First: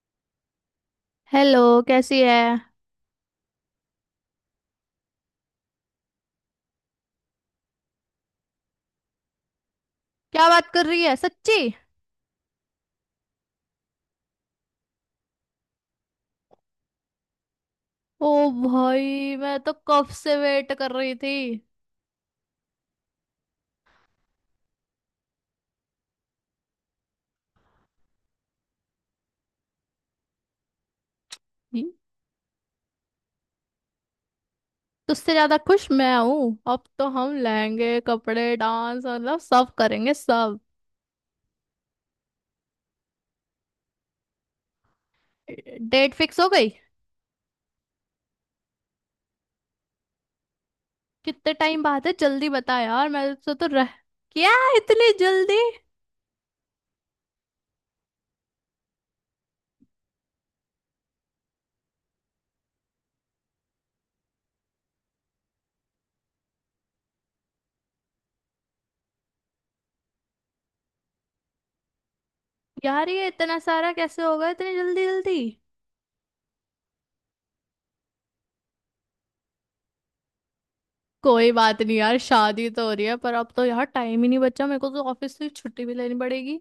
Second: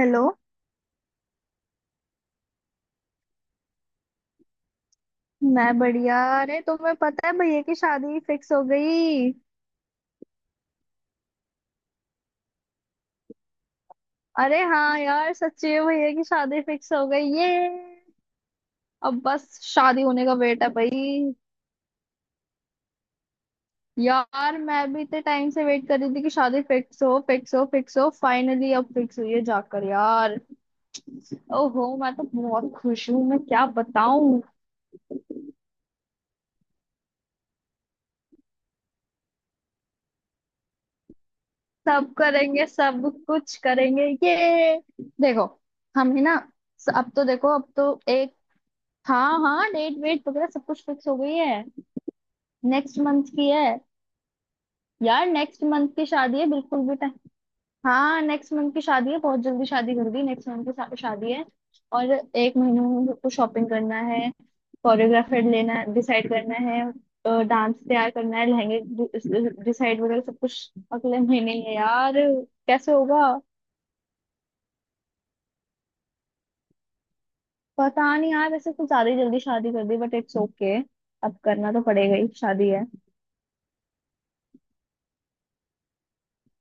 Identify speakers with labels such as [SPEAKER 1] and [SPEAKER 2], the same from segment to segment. [SPEAKER 1] Hello.
[SPEAKER 2] Hello. कैसी है?
[SPEAKER 1] मैं बढ़िया। अरे तुम्हें पता है भैया की शादी फिक्स हो गई।
[SPEAKER 2] क्या बात कर रही है, सच्ची?
[SPEAKER 1] अरे हाँ यार, सच्ची में भैया की शादी फिक्स हो गई ये।
[SPEAKER 2] ओ
[SPEAKER 1] अब
[SPEAKER 2] भाई, मैं
[SPEAKER 1] बस
[SPEAKER 2] तो
[SPEAKER 1] शादी
[SPEAKER 2] कब
[SPEAKER 1] होने का
[SPEAKER 2] से
[SPEAKER 1] वेट है
[SPEAKER 2] वेट कर
[SPEAKER 1] भाई।
[SPEAKER 2] रही थी।
[SPEAKER 1] यार मैं भी इतने टाइम से वेट कर रही थी कि शादी फिक्स हो, फिक्स हो, फिक्स हो, फाइनली अब फिक्स हुई है जाकर यार। ओहो
[SPEAKER 2] हम्म।
[SPEAKER 1] मैं तो बहुत खुश हूँ, मैं क्या बताऊं।
[SPEAKER 2] तुझसे ज्यादा खुश मैं हूँ, अब तो हम लहंगे कपड़े डांस मतलब सब करेंगे सब।
[SPEAKER 1] सब करेंगे सब, कुछ करेंगे ये। देखो,
[SPEAKER 2] डेट
[SPEAKER 1] हम ही ना।
[SPEAKER 2] फिक्स हो गई?
[SPEAKER 1] अब तो देखो, अब तो एक, हाँ हाँ डेट वेट वगैरह सब कुछ फिक्स हो गई
[SPEAKER 2] कितने
[SPEAKER 1] है।
[SPEAKER 2] टाइम बाद है, जल्दी बता
[SPEAKER 1] नेक्स्ट
[SPEAKER 2] यार,
[SPEAKER 1] मंथ
[SPEAKER 2] मैं
[SPEAKER 1] की
[SPEAKER 2] तो
[SPEAKER 1] है।
[SPEAKER 2] रह। क्या? इतनी
[SPEAKER 1] यार
[SPEAKER 2] जल्दी?
[SPEAKER 1] नेक्स्ट मंथ की शादी है, बिल्कुल भी टाइम। हाँ नेक्स्ट मंथ की शादी है, बहुत जल्दी शादी कर दी, नेक्स्ट मंथ की शादी है। और एक महीने में हम सबको शॉपिंग करना है, कोरियोग्राफर लेना डिसाइड करना है, डांस तैयार करना है, लहंगे डिसाइड वगैरह सब कुछ अगले महीने ही है यार। कैसे
[SPEAKER 2] यार ये
[SPEAKER 1] होगा।
[SPEAKER 2] इतना सारा कैसे हो गया, इतनी जल्दी जल्दी।
[SPEAKER 1] पता नहीं यार, वैसे कुछ ज्यादा ही जल्दी शादी कर दी, बट इट्स ओके। अब
[SPEAKER 2] कोई
[SPEAKER 1] करना
[SPEAKER 2] बात
[SPEAKER 1] तो
[SPEAKER 2] नहीं
[SPEAKER 1] पड़ेगा
[SPEAKER 2] यार,
[SPEAKER 1] ही,
[SPEAKER 2] शादी
[SPEAKER 1] शादी
[SPEAKER 2] तो
[SPEAKER 1] है।
[SPEAKER 2] हो रही है, पर अब तो यार टाइम ही नहीं बचा, मेरे को तो ऑफिस से छुट्टी भी लेनी पड़ेगी।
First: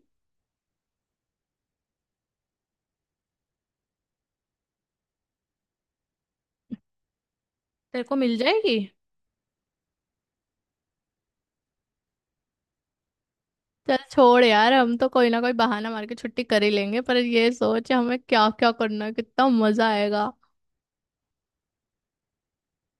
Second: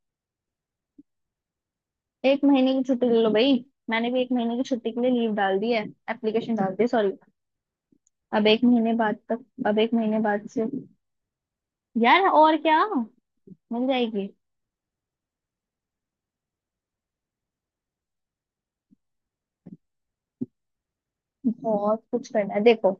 [SPEAKER 1] एक महीने की छुट्टी ले लो भाई। मैंने भी एक महीने की छुट्टी के लिए लीव डाल दी है, एप्लीकेशन डाल दी है, सॉरी।
[SPEAKER 2] तेरे को मिल
[SPEAKER 1] अब एक
[SPEAKER 2] जाएगी?
[SPEAKER 1] महीने बाद तक, अब एक महीने बाद से, यार और क्या। मिल
[SPEAKER 2] चल
[SPEAKER 1] जाएगी।
[SPEAKER 2] छोड़ यार, हम तो कोई ना कोई बहाना मार के छुट्टी कर ही लेंगे, पर ये सोच हमें क्या क्या करना है, कितना मजा आएगा।
[SPEAKER 1] बहुत कुछ करना है, देखो।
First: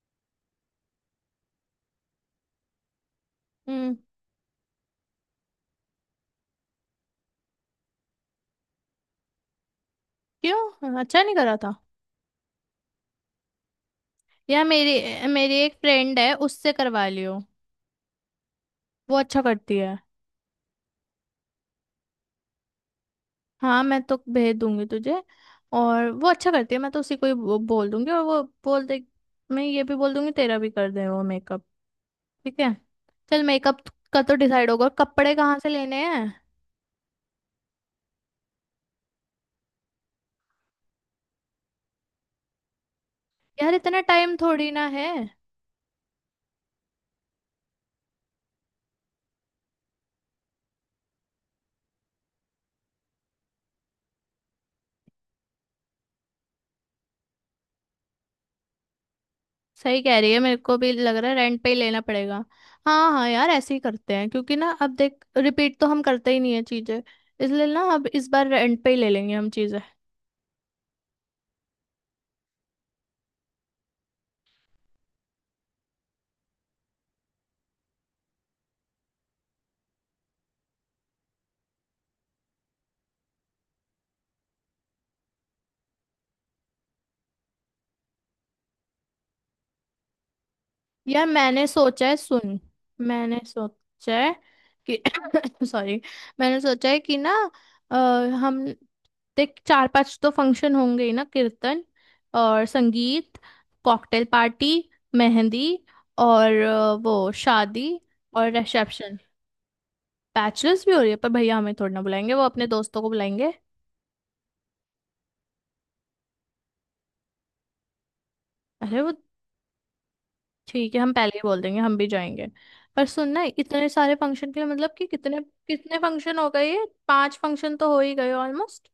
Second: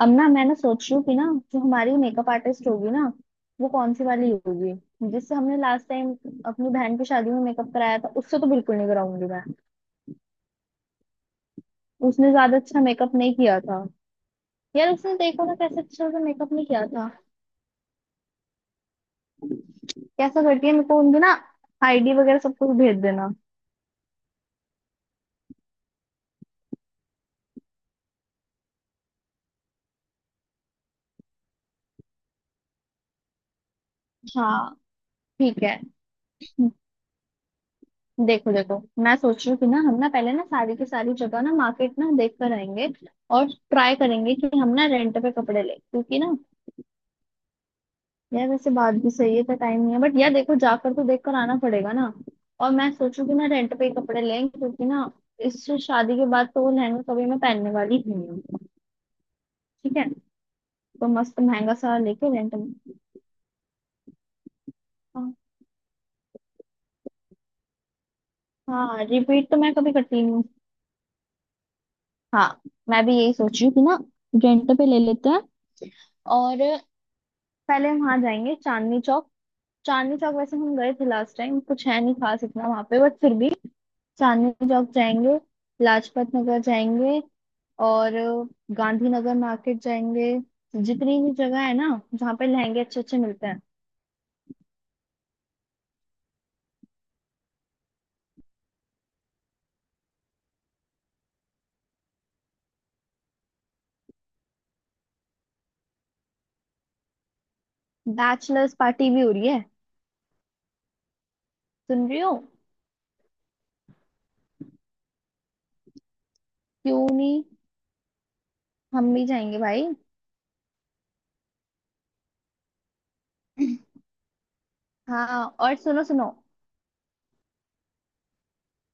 [SPEAKER 1] अब ना मैं ना सोच रही हूँ कि ना, जो हमारी मेकअप आर्टिस्ट होगी ना, वो कौन
[SPEAKER 2] हम्म।
[SPEAKER 1] सी वाली होगी, जिससे हमने लास्ट टाइम अपनी बहन की शादी में मेकअप कराया था, उससे तो बिल्कुल नहीं कराऊंगी मैं।
[SPEAKER 2] क्यों, अच्छा नहीं करा था?
[SPEAKER 1] उसने ज्यादा अच्छा मेकअप नहीं किया था।
[SPEAKER 2] यार
[SPEAKER 1] यार उसने
[SPEAKER 2] मेरी
[SPEAKER 1] देखो
[SPEAKER 2] मेरी
[SPEAKER 1] ना,
[SPEAKER 2] एक
[SPEAKER 1] कैसे अच्छा
[SPEAKER 2] फ्रेंड
[SPEAKER 1] सा
[SPEAKER 2] है,
[SPEAKER 1] मेकअप नहीं
[SPEAKER 2] उससे
[SPEAKER 1] किया
[SPEAKER 2] करवा
[SPEAKER 1] था।
[SPEAKER 2] लियो। वो अच्छा करती है।
[SPEAKER 1] कैसा करती है, मेरे को उनकी ना आईडी वगैरह सब कुछ भेज देना।
[SPEAKER 2] हाँ मैं तो भेज दूंगी तुझे। और वो अच्छा करती है, मैं तो उसी को ही बोल दूंगी, और वो बोल दे। मैं ये भी बोल दूंगी तेरा भी कर दे वो मेकअप। ठीक है। चल, मेकअप का तो
[SPEAKER 1] हाँ,
[SPEAKER 2] डिसाइड होगा, कपड़े कहाँ
[SPEAKER 1] ठीक
[SPEAKER 2] से
[SPEAKER 1] है।
[SPEAKER 2] लेने हैं?
[SPEAKER 1] देखो देखो, मैं सोच रही हूँ कि ना, हम ना पहले ना सारी की सारी जगह ना मार्केट ना देख कर आएंगे। और
[SPEAKER 2] यार
[SPEAKER 1] ट्राई
[SPEAKER 2] इतना
[SPEAKER 1] करेंगे
[SPEAKER 2] टाइम
[SPEAKER 1] कि हम
[SPEAKER 2] थोड़ी ना
[SPEAKER 1] ना
[SPEAKER 2] है।
[SPEAKER 1] रेंट पे कपड़े ले, क्योंकि ना, यार वैसे बात भी सही है, तो टाइम नहीं है, बट यार देखो जाकर तो देख कर आना पड़ेगा ना। और मैं सोचू कि ना रेंट पे ही कपड़े लें, क्योंकि ना इस शादी के बाद तो वो लहंगा कभी मैं पहनने वाली ही नहीं हूँ। ठीक
[SPEAKER 2] सही
[SPEAKER 1] है,
[SPEAKER 2] कह रही है, मेरे को भी
[SPEAKER 1] तो
[SPEAKER 2] लग रहा है
[SPEAKER 1] मस्त
[SPEAKER 2] रेंट पे ही
[SPEAKER 1] महंगा सा
[SPEAKER 2] लेना
[SPEAKER 1] लेके
[SPEAKER 2] पड़ेगा।
[SPEAKER 1] रेंट में।
[SPEAKER 2] हाँ हाँ यार ऐसे ही करते हैं, क्योंकि ना अब देख रिपीट तो हम करते ही नहीं है चीजें, इसलिए ना अब इस बार रेंट पे ही
[SPEAKER 1] हाँ
[SPEAKER 2] ले लेंगे हम
[SPEAKER 1] रिपीट तो मैं
[SPEAKER 2] चीजें।
[SPEAKER 1] कभी करती नहीं हूँ। हाँ, मैं भी यही सोच रही हूँ कि ना रेंट पे ले लेते हैं। और पहले हम वहां जाएंगे चांदनी चौक। चांदनी चौक वैसे हम गए थे लास्ट टाइम, कुछ है नहीं खास इतना वहां पे, बट फिर भी चांदनी चौक जाएंगे, लाजपत नगर जाएंगे, और गांधीनगर मार्केट जाएंगे। जितनी
[SPEAKER 2] यार
[SPEAKER 1] भी जगह
[SPEAKER 2] मैंने
[SPEAKER 1] है ना
[SPEAKER 2] सोचा है,
[SPEAKER 1] जहाँ पे
[SPEAKER 2] सुन।
[SPEAKER 1] लहंगे अच्छे अच्छे
[SPEAKER 2] मैंने
[SPEAKER 1] मिलते हैं।
[SPEAKER 2] सोचा है कि सॉरी। मैंने सोचा है कि ना, अ, हम देख चार पांच तो फंक्शन होंगे ही ना, कीर्तन और संगीत, कॉकटेल पार्टी, मेहंदी, और वो शादी, और
[SPEAKER 1] बैचलर्स पार्टी
[SPEAKER 2] रिसेप्शन।
[SPEAKER 1] भी हो रही है।
[SPEAKER 2] बैचलर्स भी हो रही है, पर भैया हमें थोड़ी ना
[SPEAKER 1] सुन रही हो।
[SPEAKER 2] बुलाएंगे, वो अपने दोस्तों को बुलाएंगे।
[SPEAKER 1] क्यों नहीं,
[SPEAKER 2] अरे वो।
[SPEAKER 1] हम भी जाएंगे भाई।
[SPEAKER 2] ठीक है, हम पहले ही बोल देंगे हम भी जाएंगे। पर सुनना, इतने सारे फंक्शन के लिए मतलब कि कितने
[SPEAKER 1] हाँ और
[SPEAKER 2] कितने
[SPEAKER 1] सुनो सुनो।
[SPEAKER 2] फंक्शन हो गए, ये पांच फंक्शन तो हो ही गए ऑलमोस्ट।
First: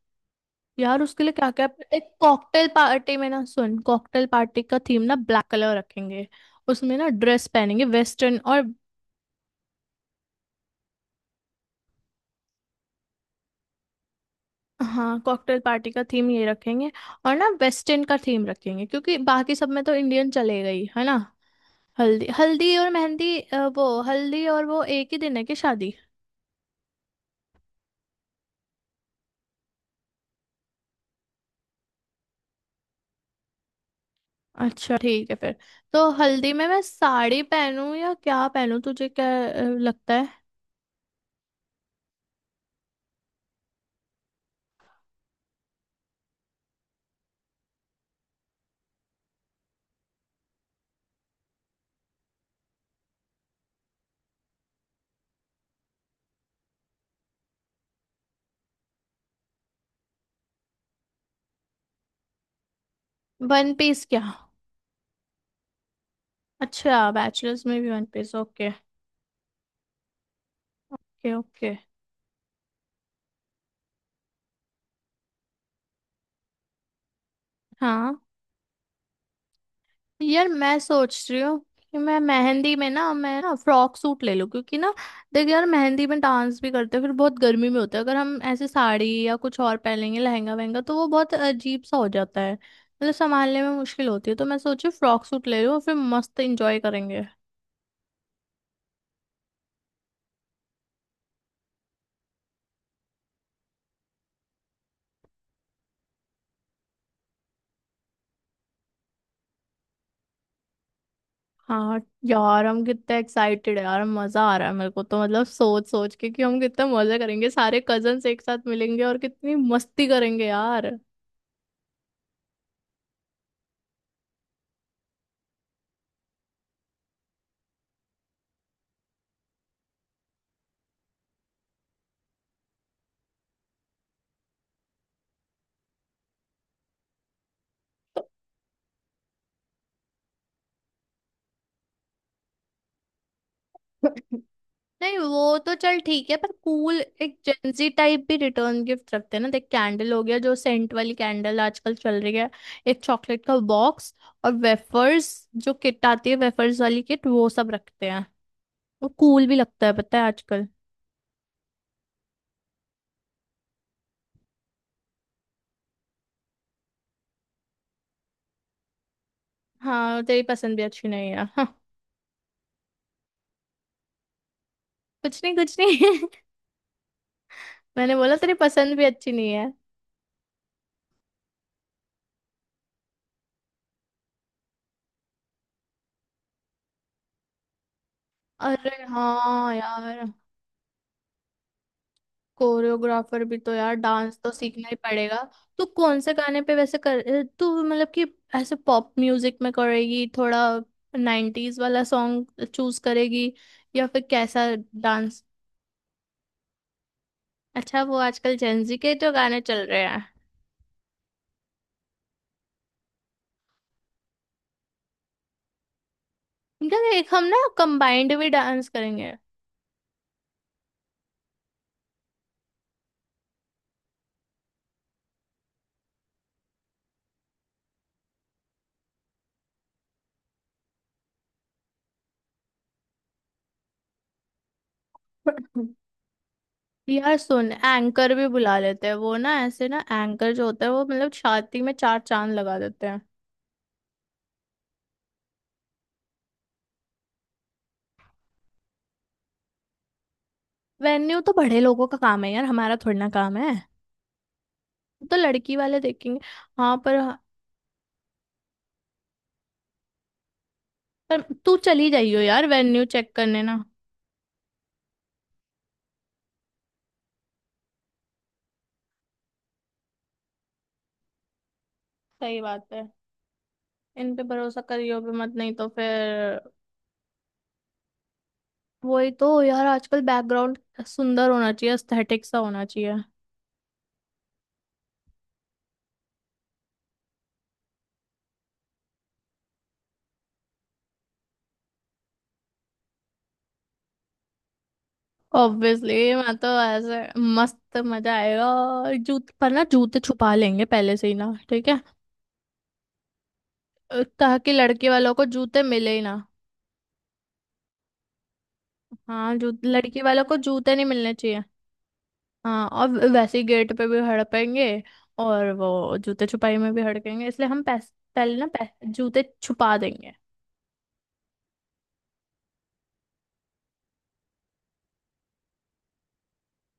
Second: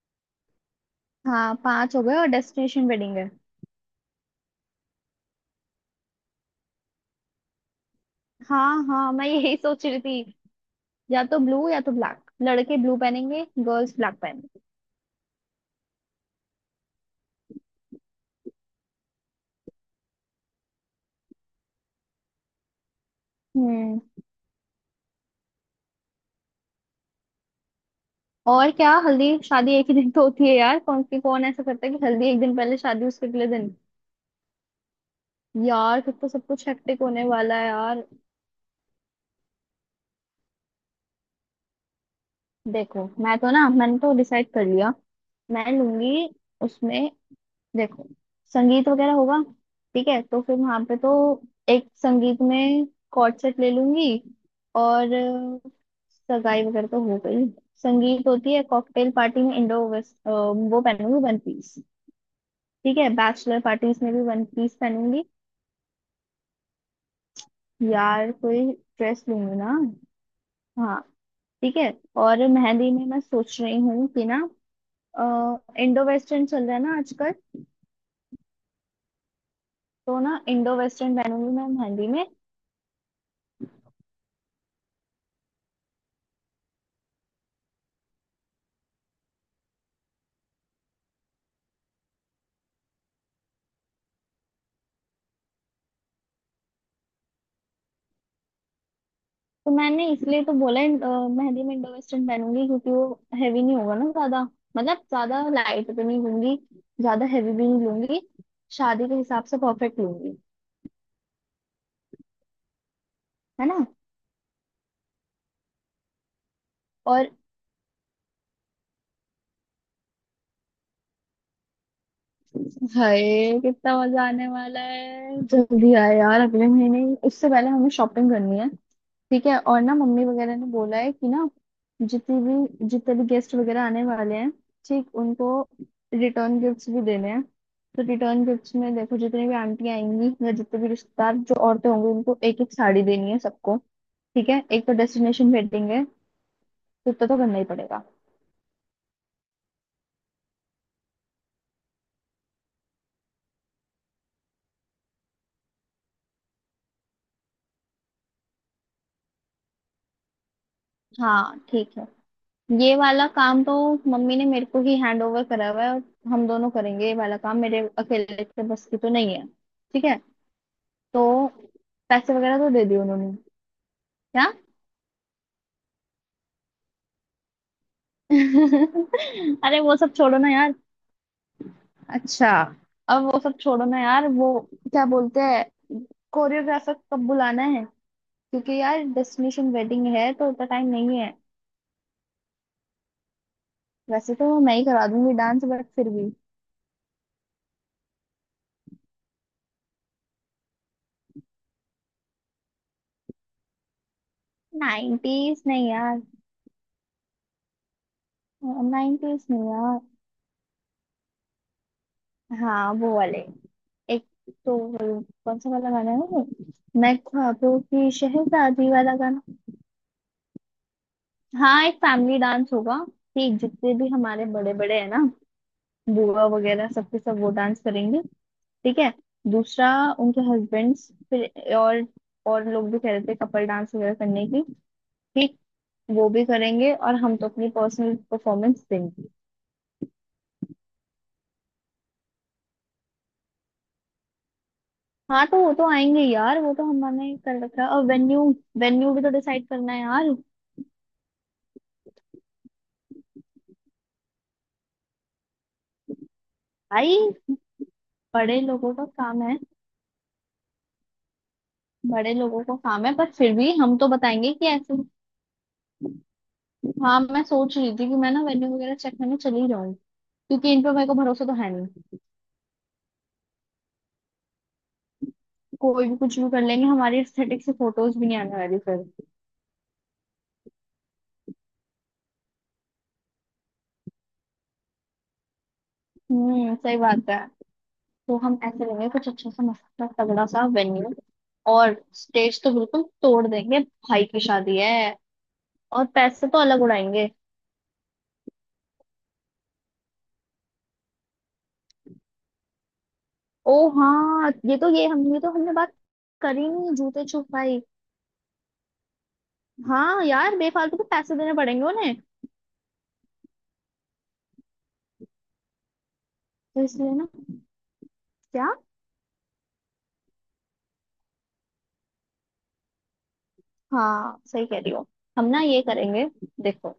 [SPEAKER 2] यार उसके लिए क्या
[SPEAKER 1] हाँ
[SPEAKER 2] क्या।
[SPEAKER 1] पांच हो
[SPEAKER 2] एक
[SPEAKER 1] गए और
[SPEAKER 2] कॉकटेल
[SPEAKER 1] डेस्टिनेशन वेडिंग
[SPEAKER 2] पार्टी
[SPEAKER 1] है।
[SPEAKER 2] में ना, सुन, कॉकटेल पार्टी का थीम ना ब्लैक कलर रखेंगे, उसमें ना ड्रेस पहनेंगे वेस्टर्न। और
[SPEAKER 1] हाँ हाँ, मैं यही सोच रही थी, या तो ब्लू या तो ब्लैक, लड़के ब्लू पहनेंगे, गर्ल्स ब्लैक पहनेंगे।
[SPEAKER 2] हाँ, कॉकटेल पार्टी का थीम ये रखेंगे। और ना वेस्टर्न का थीम रखेंगे, क्योंकि बाकी सब में तो इंडियन चलेगा ही है ना। हल्दी, हल्दी और मेहंदी,
[SPEAKER 1] हम्म।
[SPEAKER 2] वो हल्दी और वो एक ही दिन है कि शादी?
[SPEAKER 1] और क्या, हल्दी शादी एक ही दिन तो होती है यार, कौन सी कौन ऐसा करता है कि हल्दी एक दिन पहले शादी उसके अगले दिन।
[SPEAKER 2] अच्छा, ठीक है फिर।
[SPEAKER 1] यार
[SPEAKER 2] तो
[SPEAKER 1] फिर तो सब
[SPEAKER 2] हल्दी में
[SPEAKER 1] कुछ
[SPEAKER 2] मैं
[SPEAKER 1] हेक्टिक होने
[SPEAKER 2] साड़ी
[SPEAKER 1] वाला है
[SPEAKER 2] पहनूं
[SPEAKER 1] यार।
[SPEAKER 2] या क्या पहनूं, तुझे क्या लगता है?
[SPEAKER 1] देखो मैं तो ना, मैंने तो डिसाइड कर लिया, मैं लूंगी उसमें। देखो संगीत वगैरह होगा, ठीक है, तो फिर वहां पे तो, एक संगीत में कॉर्ड सेट ले लूंगी, और सगाई वगैरह तो हो गई। संगीत होती है, कॉकटेल पार्टी में इंडो वेस्ट वो पहनूंगी, वन पीस। ठीक है, बैचलर
[SPEAKER 2] वन
[SPEAKER 1] पार्टीज
[SPEAKER 2] पीस?
[SPEAKER 1] में भी
[SPEAKER 2] क्या?
[SPEAKER 1] वन पीस पहनूंगी।
[SPEAKER 2] अच्छा, बैचलर्स में भी वन
[SPEAKER 1] यार
[SPEAKER 2] पीस,
[SPEAKER 1] कोई
[SPEAKER 2] ओके।
[SPEAKER 1] ड्रेस लूंगी ना। हाँ,
[SPEAKER 2] ओके ओके।
[SPEAKER 1] ठीक है। और मेहंदी में मैं सोच रही हूँ कि ना, इंडो वेस्टर्न चल रहा है ना आजकल,
[SPEAKER 2] हाँ।
[SPEAKER 1] तो ना
[SPEAKER 2] यार
[SPEAKER 1] इंडो
[SPEAKER 2] मैं
[SPEAKER 1] वेस्टर्न
[SPEAKER 2] सोच रही
[SPEAKER 1] पहनूंगी
[SPEAKER 2] हूँ
[SPEAKER 1] मैं
[SPEAKER 2] कि
[SPEAKER 1] मेहंदी
[SPEAKER 2] मैं
[SPEAKER 1] में।
[SPEAKER 2] मेहंदी में ना, मैं ना फ्रॉक सूट ले लूँ, क्योंकि ना देख यार, मेहंदी में डांस भी करते हैं, फिर बहुत गर्मी में होता है, अगर हम ऐसे साड़ी या कुछ और पहनेंगे लहंगा वहंगा, तो वो बहुत अजीब सा हो जाता है, मतलब संभालने में मुश्किल होती है, तो मैं सोची फ्रॉक सूट ले लूँ और फिर मस्त इंजॉय करेंगे।
[SPEAKER 1] तो मैंने इसलिए तो बोला मेहंदी में इंडो वेस्टर्न पहनूंगी क्योंकि वो हैवी नहीं होगा ना ज्यादा। मतलब ज्यादा लाइट भी नहीं लूंगी, ज्यादा हैवी भी नहीं लूंगी, शादी के हिसाब से परफेक्ट लूंगी।
[SPEAKER 2] हाँ। यार हम कितने
[SPEAKER 1] है
[SPEAKER 2] एक्साइटेड
[SPEAKER 1] ना।
[SPEAKER 2] है यार, मजा आ रहा है मेरे को तो, मतलब सोच सोच के कि हम कितना मजा
[SPEAKER 1] और
[SPEAKER 2] करेंगे, सारे कजन्स एक साथ मिलेंगे और कितनी मस्ती करेंगे यार।
[SPEAKER 1] हाय, कितना मजा आने वाला है, जल्दी आए यार अगले महीने ही। उससे पहले हमें शॉपिंग करनी है। ठीक है, और ना मम्मी वगैरह ने बोला है कि ना, जितनी भी, जितने भी गेस्ट वगैरह आने वाले हैं, ठीक उनको रिटर्न गिफ्ट्स भी देने हैं। तो रिटर्न गिफ्ट्स में देखो, जितनी भी आंटियां आएंगी या जितने भी रिश्तेदार जो औरतें होंगी, उनको एक एक साड़ी देनी है सबको। ठीक है, एक तो
[SPEAKER 2] नहीं,
[SPEAKER 1] डेस्टिनेशन
[SPEAKER 2] वो तो
[SPEAKER 1] वेडिंग
[SPEAKER 2] चल
[SPEAKER 1] है,
[SPEAKER 2] ठीक है, पर कूल
[SPEAKER 1] तो इतना तो
[SPEAKER 2] एक
[SPEAKER 1] करना ही
[SPEAKER 2] जेंजी
[SPEAKER 1] पड़ेगा।
[SPEAKER 2] टाइप भी रिटर्न गिफ्ट रखते हैं ना, देख, कैंडल हो गया, जो सेंट वाली कैंडल आजकल चल रही है। एक चॉकलेट का बॉक्स और वेफर्स, जो किट आती है वेफर्स वाली किट, वो सब रखते हैं। वो कूल भी लगता है, पता है, आजकल।
[SPEAKER 1] हाँ ठीक है, ये वाला काम तो मम्मी ने मेरे को ही हैंड ओवर करा हुआ है, और हम दोनों करेंगे ये वाला काम, मेरे अकेले के बस की तो नहीं है। ठीक है,
[SPEAKER 2] हाँ, तेरी पसंद भी अच्छी नहीं है,
[SPEAKER 1] तो
[SPEAKER 2] हाँ।
[SPEAKER 1] पैसे वगैरह तो दे दिए उन्होंने। क्या।
[SPEAKER 2] कुछ नहीं, कुछ नहीं। मैंने बोला तेरी पसंद भी अच्छी नहीं है।
[SPEAKER 1] अरे वो सब छोड़ो ना यार। अच्छा, अब वो सब छोड़ो ना यार, वो क्या बोलते हैं, कोरियोग्राफर कब बुलाना है, क्योंकि
[SPEAKER 2] अरे
[SPEAKER 1] यार डेस्टिनेशन
[SPEAKER 2] हाँ
[SPEAKER 1] वेडिंग है,
[SPEAKER 2] यार,
[SPEAKER 1] तो उतना टाइम नहीं है।
[SPEAKER 2] कोरियोग्राफर भी तो यार,
[SPEAKER 1] वैसे
[SPEAKER 2] डांस
[SPEAKER 1] तो
[SPEAKER 2] तो
[SPEAKER 1] मैं ही
[SPEAKER 2] सीखना ही
[SPEAKER 1] करा दूंगी
[SPEAKER 2] पड़ेगा।
[SPEAKER 1] डांस,
[SPEAKER 2] तू
[SPEAKER 1] बट फिर
[SPEAKER 2] कौन
[SPEAKER 1] भी।
[SPEAKER 2] से गाने पे वैसे कर, तू मतलब कि ऐसे पॉप म्यूजिक में करेगी थोड़ा, 90s वाला सॉन्ग चूज करेगी, या फिर कैसा डांस?
[SPEAKER 1] नाइनटीज नहीं यार,
[SPEAKER 2] अच्छा, वो आजकल जेंजी के जो
[SPEAKER 1] नाइनटीज
[SPEAKER 2] गाने
[SPEAKER 1] नहीं
[SPEAKER 2] चल
[SPEAKER 1] यार।
[SPEAKER 2] रहे हैं,
[SPEAKER 1] हाँ वो वाले, एक, तो वो कौन सा वाला गाना है वो,
[SPEAKER 2] इनका
[SPEAKER 1] मैं
[SPEAKER 2] एक हम ना
[SPEAKER 1] ख्वाबों की
[SPEAKER 2] कंबाइंड भी डांस
[SPEAKER 1] शहजादी वाला
[SPEAKER 2] करेंगे।
[SPEAKER 1] गाना। हाँ एक फैमिली डांस होगा, कि जितने भी हमारे बड़े बड़े है ना, बुआ वगैरह सबके सब वो डांस करेंगे। ठीक है, दूसरा, उनके हस्बैंड्स, फिर और लोग भी कह रहे थे कपल डांस वगैरह करने की, ठीक। वो भी करेंगे, और
[SPEAKER 2] यार
[SPEAKER 1] हम तो अपनी
[SPEAKER 2] सुन,
[SPEAKER 1] पर्सनल
[SPEAKER 2] एंकर भी बुला
[SPEAKER 1] परफॉर्मेंस
[SPEAKER 2] लेते हैं,
[SPEAKER 1] देंगे।
[SPEAKER 2] वो ना ऐसे ना एंकर जो होता है वो, मतलब छाती में चार चांद लगा देते हैं।
[SPEAKER 1] हाँ तो वो तो आएंगे यार, वो तो हमने कर रखा है, और वेन्यू, वेन्यू भी तो डिसाइड करना है यार।
[SPEAKER 2] वेन्यू तो बड़े लोगों का काम है यार, हमारा थोड़ी ना काम है। तो लड़की वाले देखेंगे। हाँ पर।
[SPEAKER 1] भाई, बड़े लोगों का काम है,
[SPEAKER 2] पर तू चली
[SPEAKER 1] बड़े
[SPEAKER 2] जाइयो
[SPEAKER 1] लोगों
[SPEAKER 2] यार,
[SPEAKER 1] का
[SPEAKER 2] वेन्यू
[SPEAKER 1] काम है, पर
[SPEAKER 2] चेक
[SPEAKER 1] फिर
[SPEAKER 2] करने
[SPEAKER 1] भी
[SPEAKER 2] ना।
[SPEAKER 1] हम तो बताएंगे कि ऐसे, हाँ मैं सोच रही थी कि मैं ना वेन्यू वगैरह चेक करने चली जाऊँ, क्योंकि इन पर मेरे को भरोसा तो है नहीं।
[SPEAKER 2] सही बात है, इन पे भरोसा करियो भी मत, नहीं तो
[SPEAKER 1] कोई भी कुछ भी
[SPEAKER 2] फिर।
[SPEAKER 1] कर लेंगे, हमारी एस्थेटिक से फोटोज भी नहीं आने वाली फिर।
[SPEAKER 2] वही तो यार, आजकल बैकग्राउंड सुंदर होना चाहिए, एस्थेटिक सा होना चाहिए।
[SPEAKER 1] हम्म, सही बात है। तो हम ऐसे लेंगे कुछ अच्छा सा मस्त सा तगड़ा सा वेन्यू, और स्टेज तो बिल्कुल तोड़ देंगे, भाई की शादी है, और
[SPEAKER 2] ऑब्वियसली
[SPEAKER 1] पैसे
[SPEAKER 2] मैं
[SPEAKER 1] तो
[SPEAKER 2] तो
[SPEAKER 1] अलग
[SPEAKER 2] ऐसे
[SPEAKER 1] उड़ाएंगे।
[SPEAKER 2] मस्त मजा आएगा। और जूते पर ना, जूते छुपा लेंगे पहले से ही ना, ठीक है,
[SPEAKER 1] ओ हाँ,
[SPEAKER 2] ताकि
[SPEAKER 1] ये तो, ये
[SPEAKER 2] लड़के
[SPEAKER 1] हम
[SPEAKER 2] वालों
[SPEAKER 1] ये
[SPEAKER 2] को
[SPEAKER 1] तो हमने
[SPEAKER 2] जूते
[SPEAKER 1] बात
[SPEAKER 2] मिले ही ना।
[SPEAKER 1] करी नहीं, जूते छुपाई।
[SPEAKER 2] हाँ, जू लड़के
[SPEAKER 1] हाँ
[SPEAKER 2] वालों को
[SPEAKER 1] यार,
[SPEAKER 2] जूते
[SPEAKER 1] बेफालतू के
[SPEAKER 2] नहीं मिलने
[SPEAKER 1] पैसे देने
[SPEAKER 2] चाहिए।
[SPEAKER 1] पड़ेंगे उन्हें।
[SPEAKER 2] हाँ, और वैसे ही गेट पे भी हड़पेंगे, और वो जूते छुपाई
[SPEAKER 1] तो
[SPEAKER 2] में भी
[SPEAKER 1] इसलिए ना,
[SPEAKER 2] हड़केंगे, इसलिए हम पहले ना
[SPEAKER 1] क्या,
[SPEAKER 2] जूते छुपा देंगे।
[SPEAKER 1] हाँ सही कह रही हो, हम ना ये करेंगे। देखो,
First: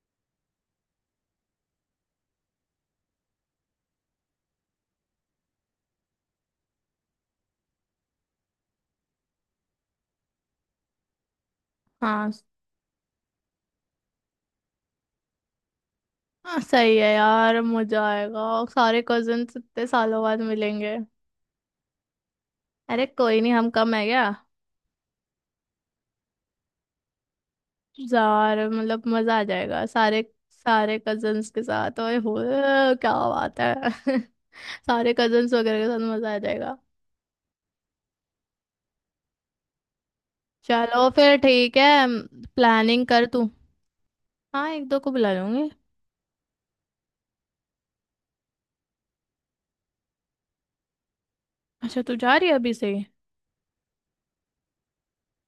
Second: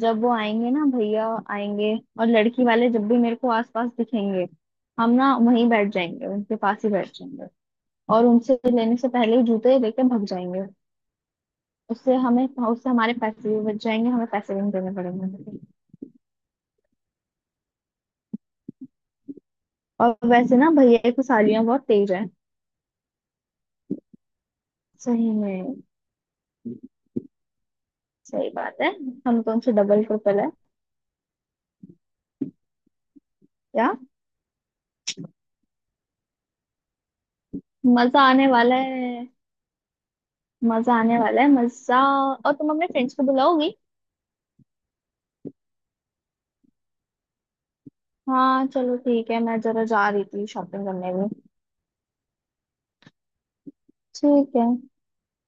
[SPEAKER 1] जब वो आएंगे ना भैया आएंगे, और लड़की वाले जब भी मेरे को आसपास दिखेंगे, हम ना वहीं बैठ जाएंगे, उनके पास ही बैठ जाएंगे, और उनसे लेने से पहले ही जूते लेके भाग जाएंगे। उससे
[SPEAKER 2] हाँ
[SPEAKER 1] हमें, उससे हमारे पैसे भी बच जाएंगे, हमें पैसे भी नहीं देने पड़ेंगे।
[SPEAKER 2] हाँ सही है यार, मजा आएगा और सारे कजिन्स इतने
[SPEAKER 1] और
[SPEAKER 2] सालों बाद
[SPEAKER 1] वैसे ना
[SPEAKER 2] मिलेंगे।
[SPEAKER 1] भैया की सालियाँ बहुत तेज है।
[SPEAKER 2] अरे कोई नहीं, हम कम है क्या।
[SPEAKER 1] सही में, सही
[SPEAKER 2] यार
[SPEAKER 1] बात है।
[SPEAKER 2] मतलब मजा आ
[SPEAKER 1] हम तो उनसे
[SPEAKER 2] जाएगा
[SPEAKER 1] डबल
[SPEAKER 2] सारे।
[SPEAKER 1] ट्रिपल है।
[SPEAKER 2] सारे कजिन्स के साथ, ओए होए, क्या बात है।
[SPEAKER 1] क्या।
[SPEAKER 2] सारे कजिन्स वगैरह के साथ मजा आ जाएगा।
[SPEAKER 1] मजा आने वाला है, मजा
[SPEAKER 2] चलो
[SPEAKER 1] आने
[SPEAKER 2] फिर
[SPEAKER 1] वाला है
[SPEAKER 2] ठीक है।
[SPEAKER 1] मजा। और तुम अपने
[SPEAKER 2] प्लानिंग
[SPEAKER 1] फ्रेंड्स को
[SPEAKER 2] कर तू।
[SPEAKER 1] बुलाओगी।
[SPEAKER 2] हाँ, एक दो को बुला लूंगी।
[SPEAKER 1] हाँ चलो ठीक है, मैं जरा जा रही थी शॉपिंग करने भी।
[SPEAKER 2] अच्छा, तू जा रही है अभी से?
[SPEAKER 1] ठीक है,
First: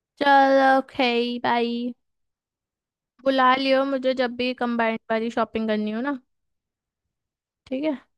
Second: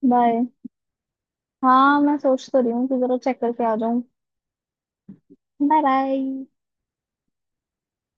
[SPEAKER 1] बाय।
[SPEAKER 2] चलो ओके, बाय।
[SPEAKER 1] हाँ मैं सोच तो रही हूँ कि जरा चेक
[SPEAKER 2] बुला
[SPEAKER 1] करके आ
[SPEAKER 2] लियो
[SPEAKER 1] जाऊँ।
[SPEAKER 2] मुझे जब भी कंबाइंड वाली शॉपिंग
[SPEAKER 1] बाय
[SPEAKER 2] करनी हो ना।
[SPEAKER 1] बाय।
[SPEAKER 2] ठीक है।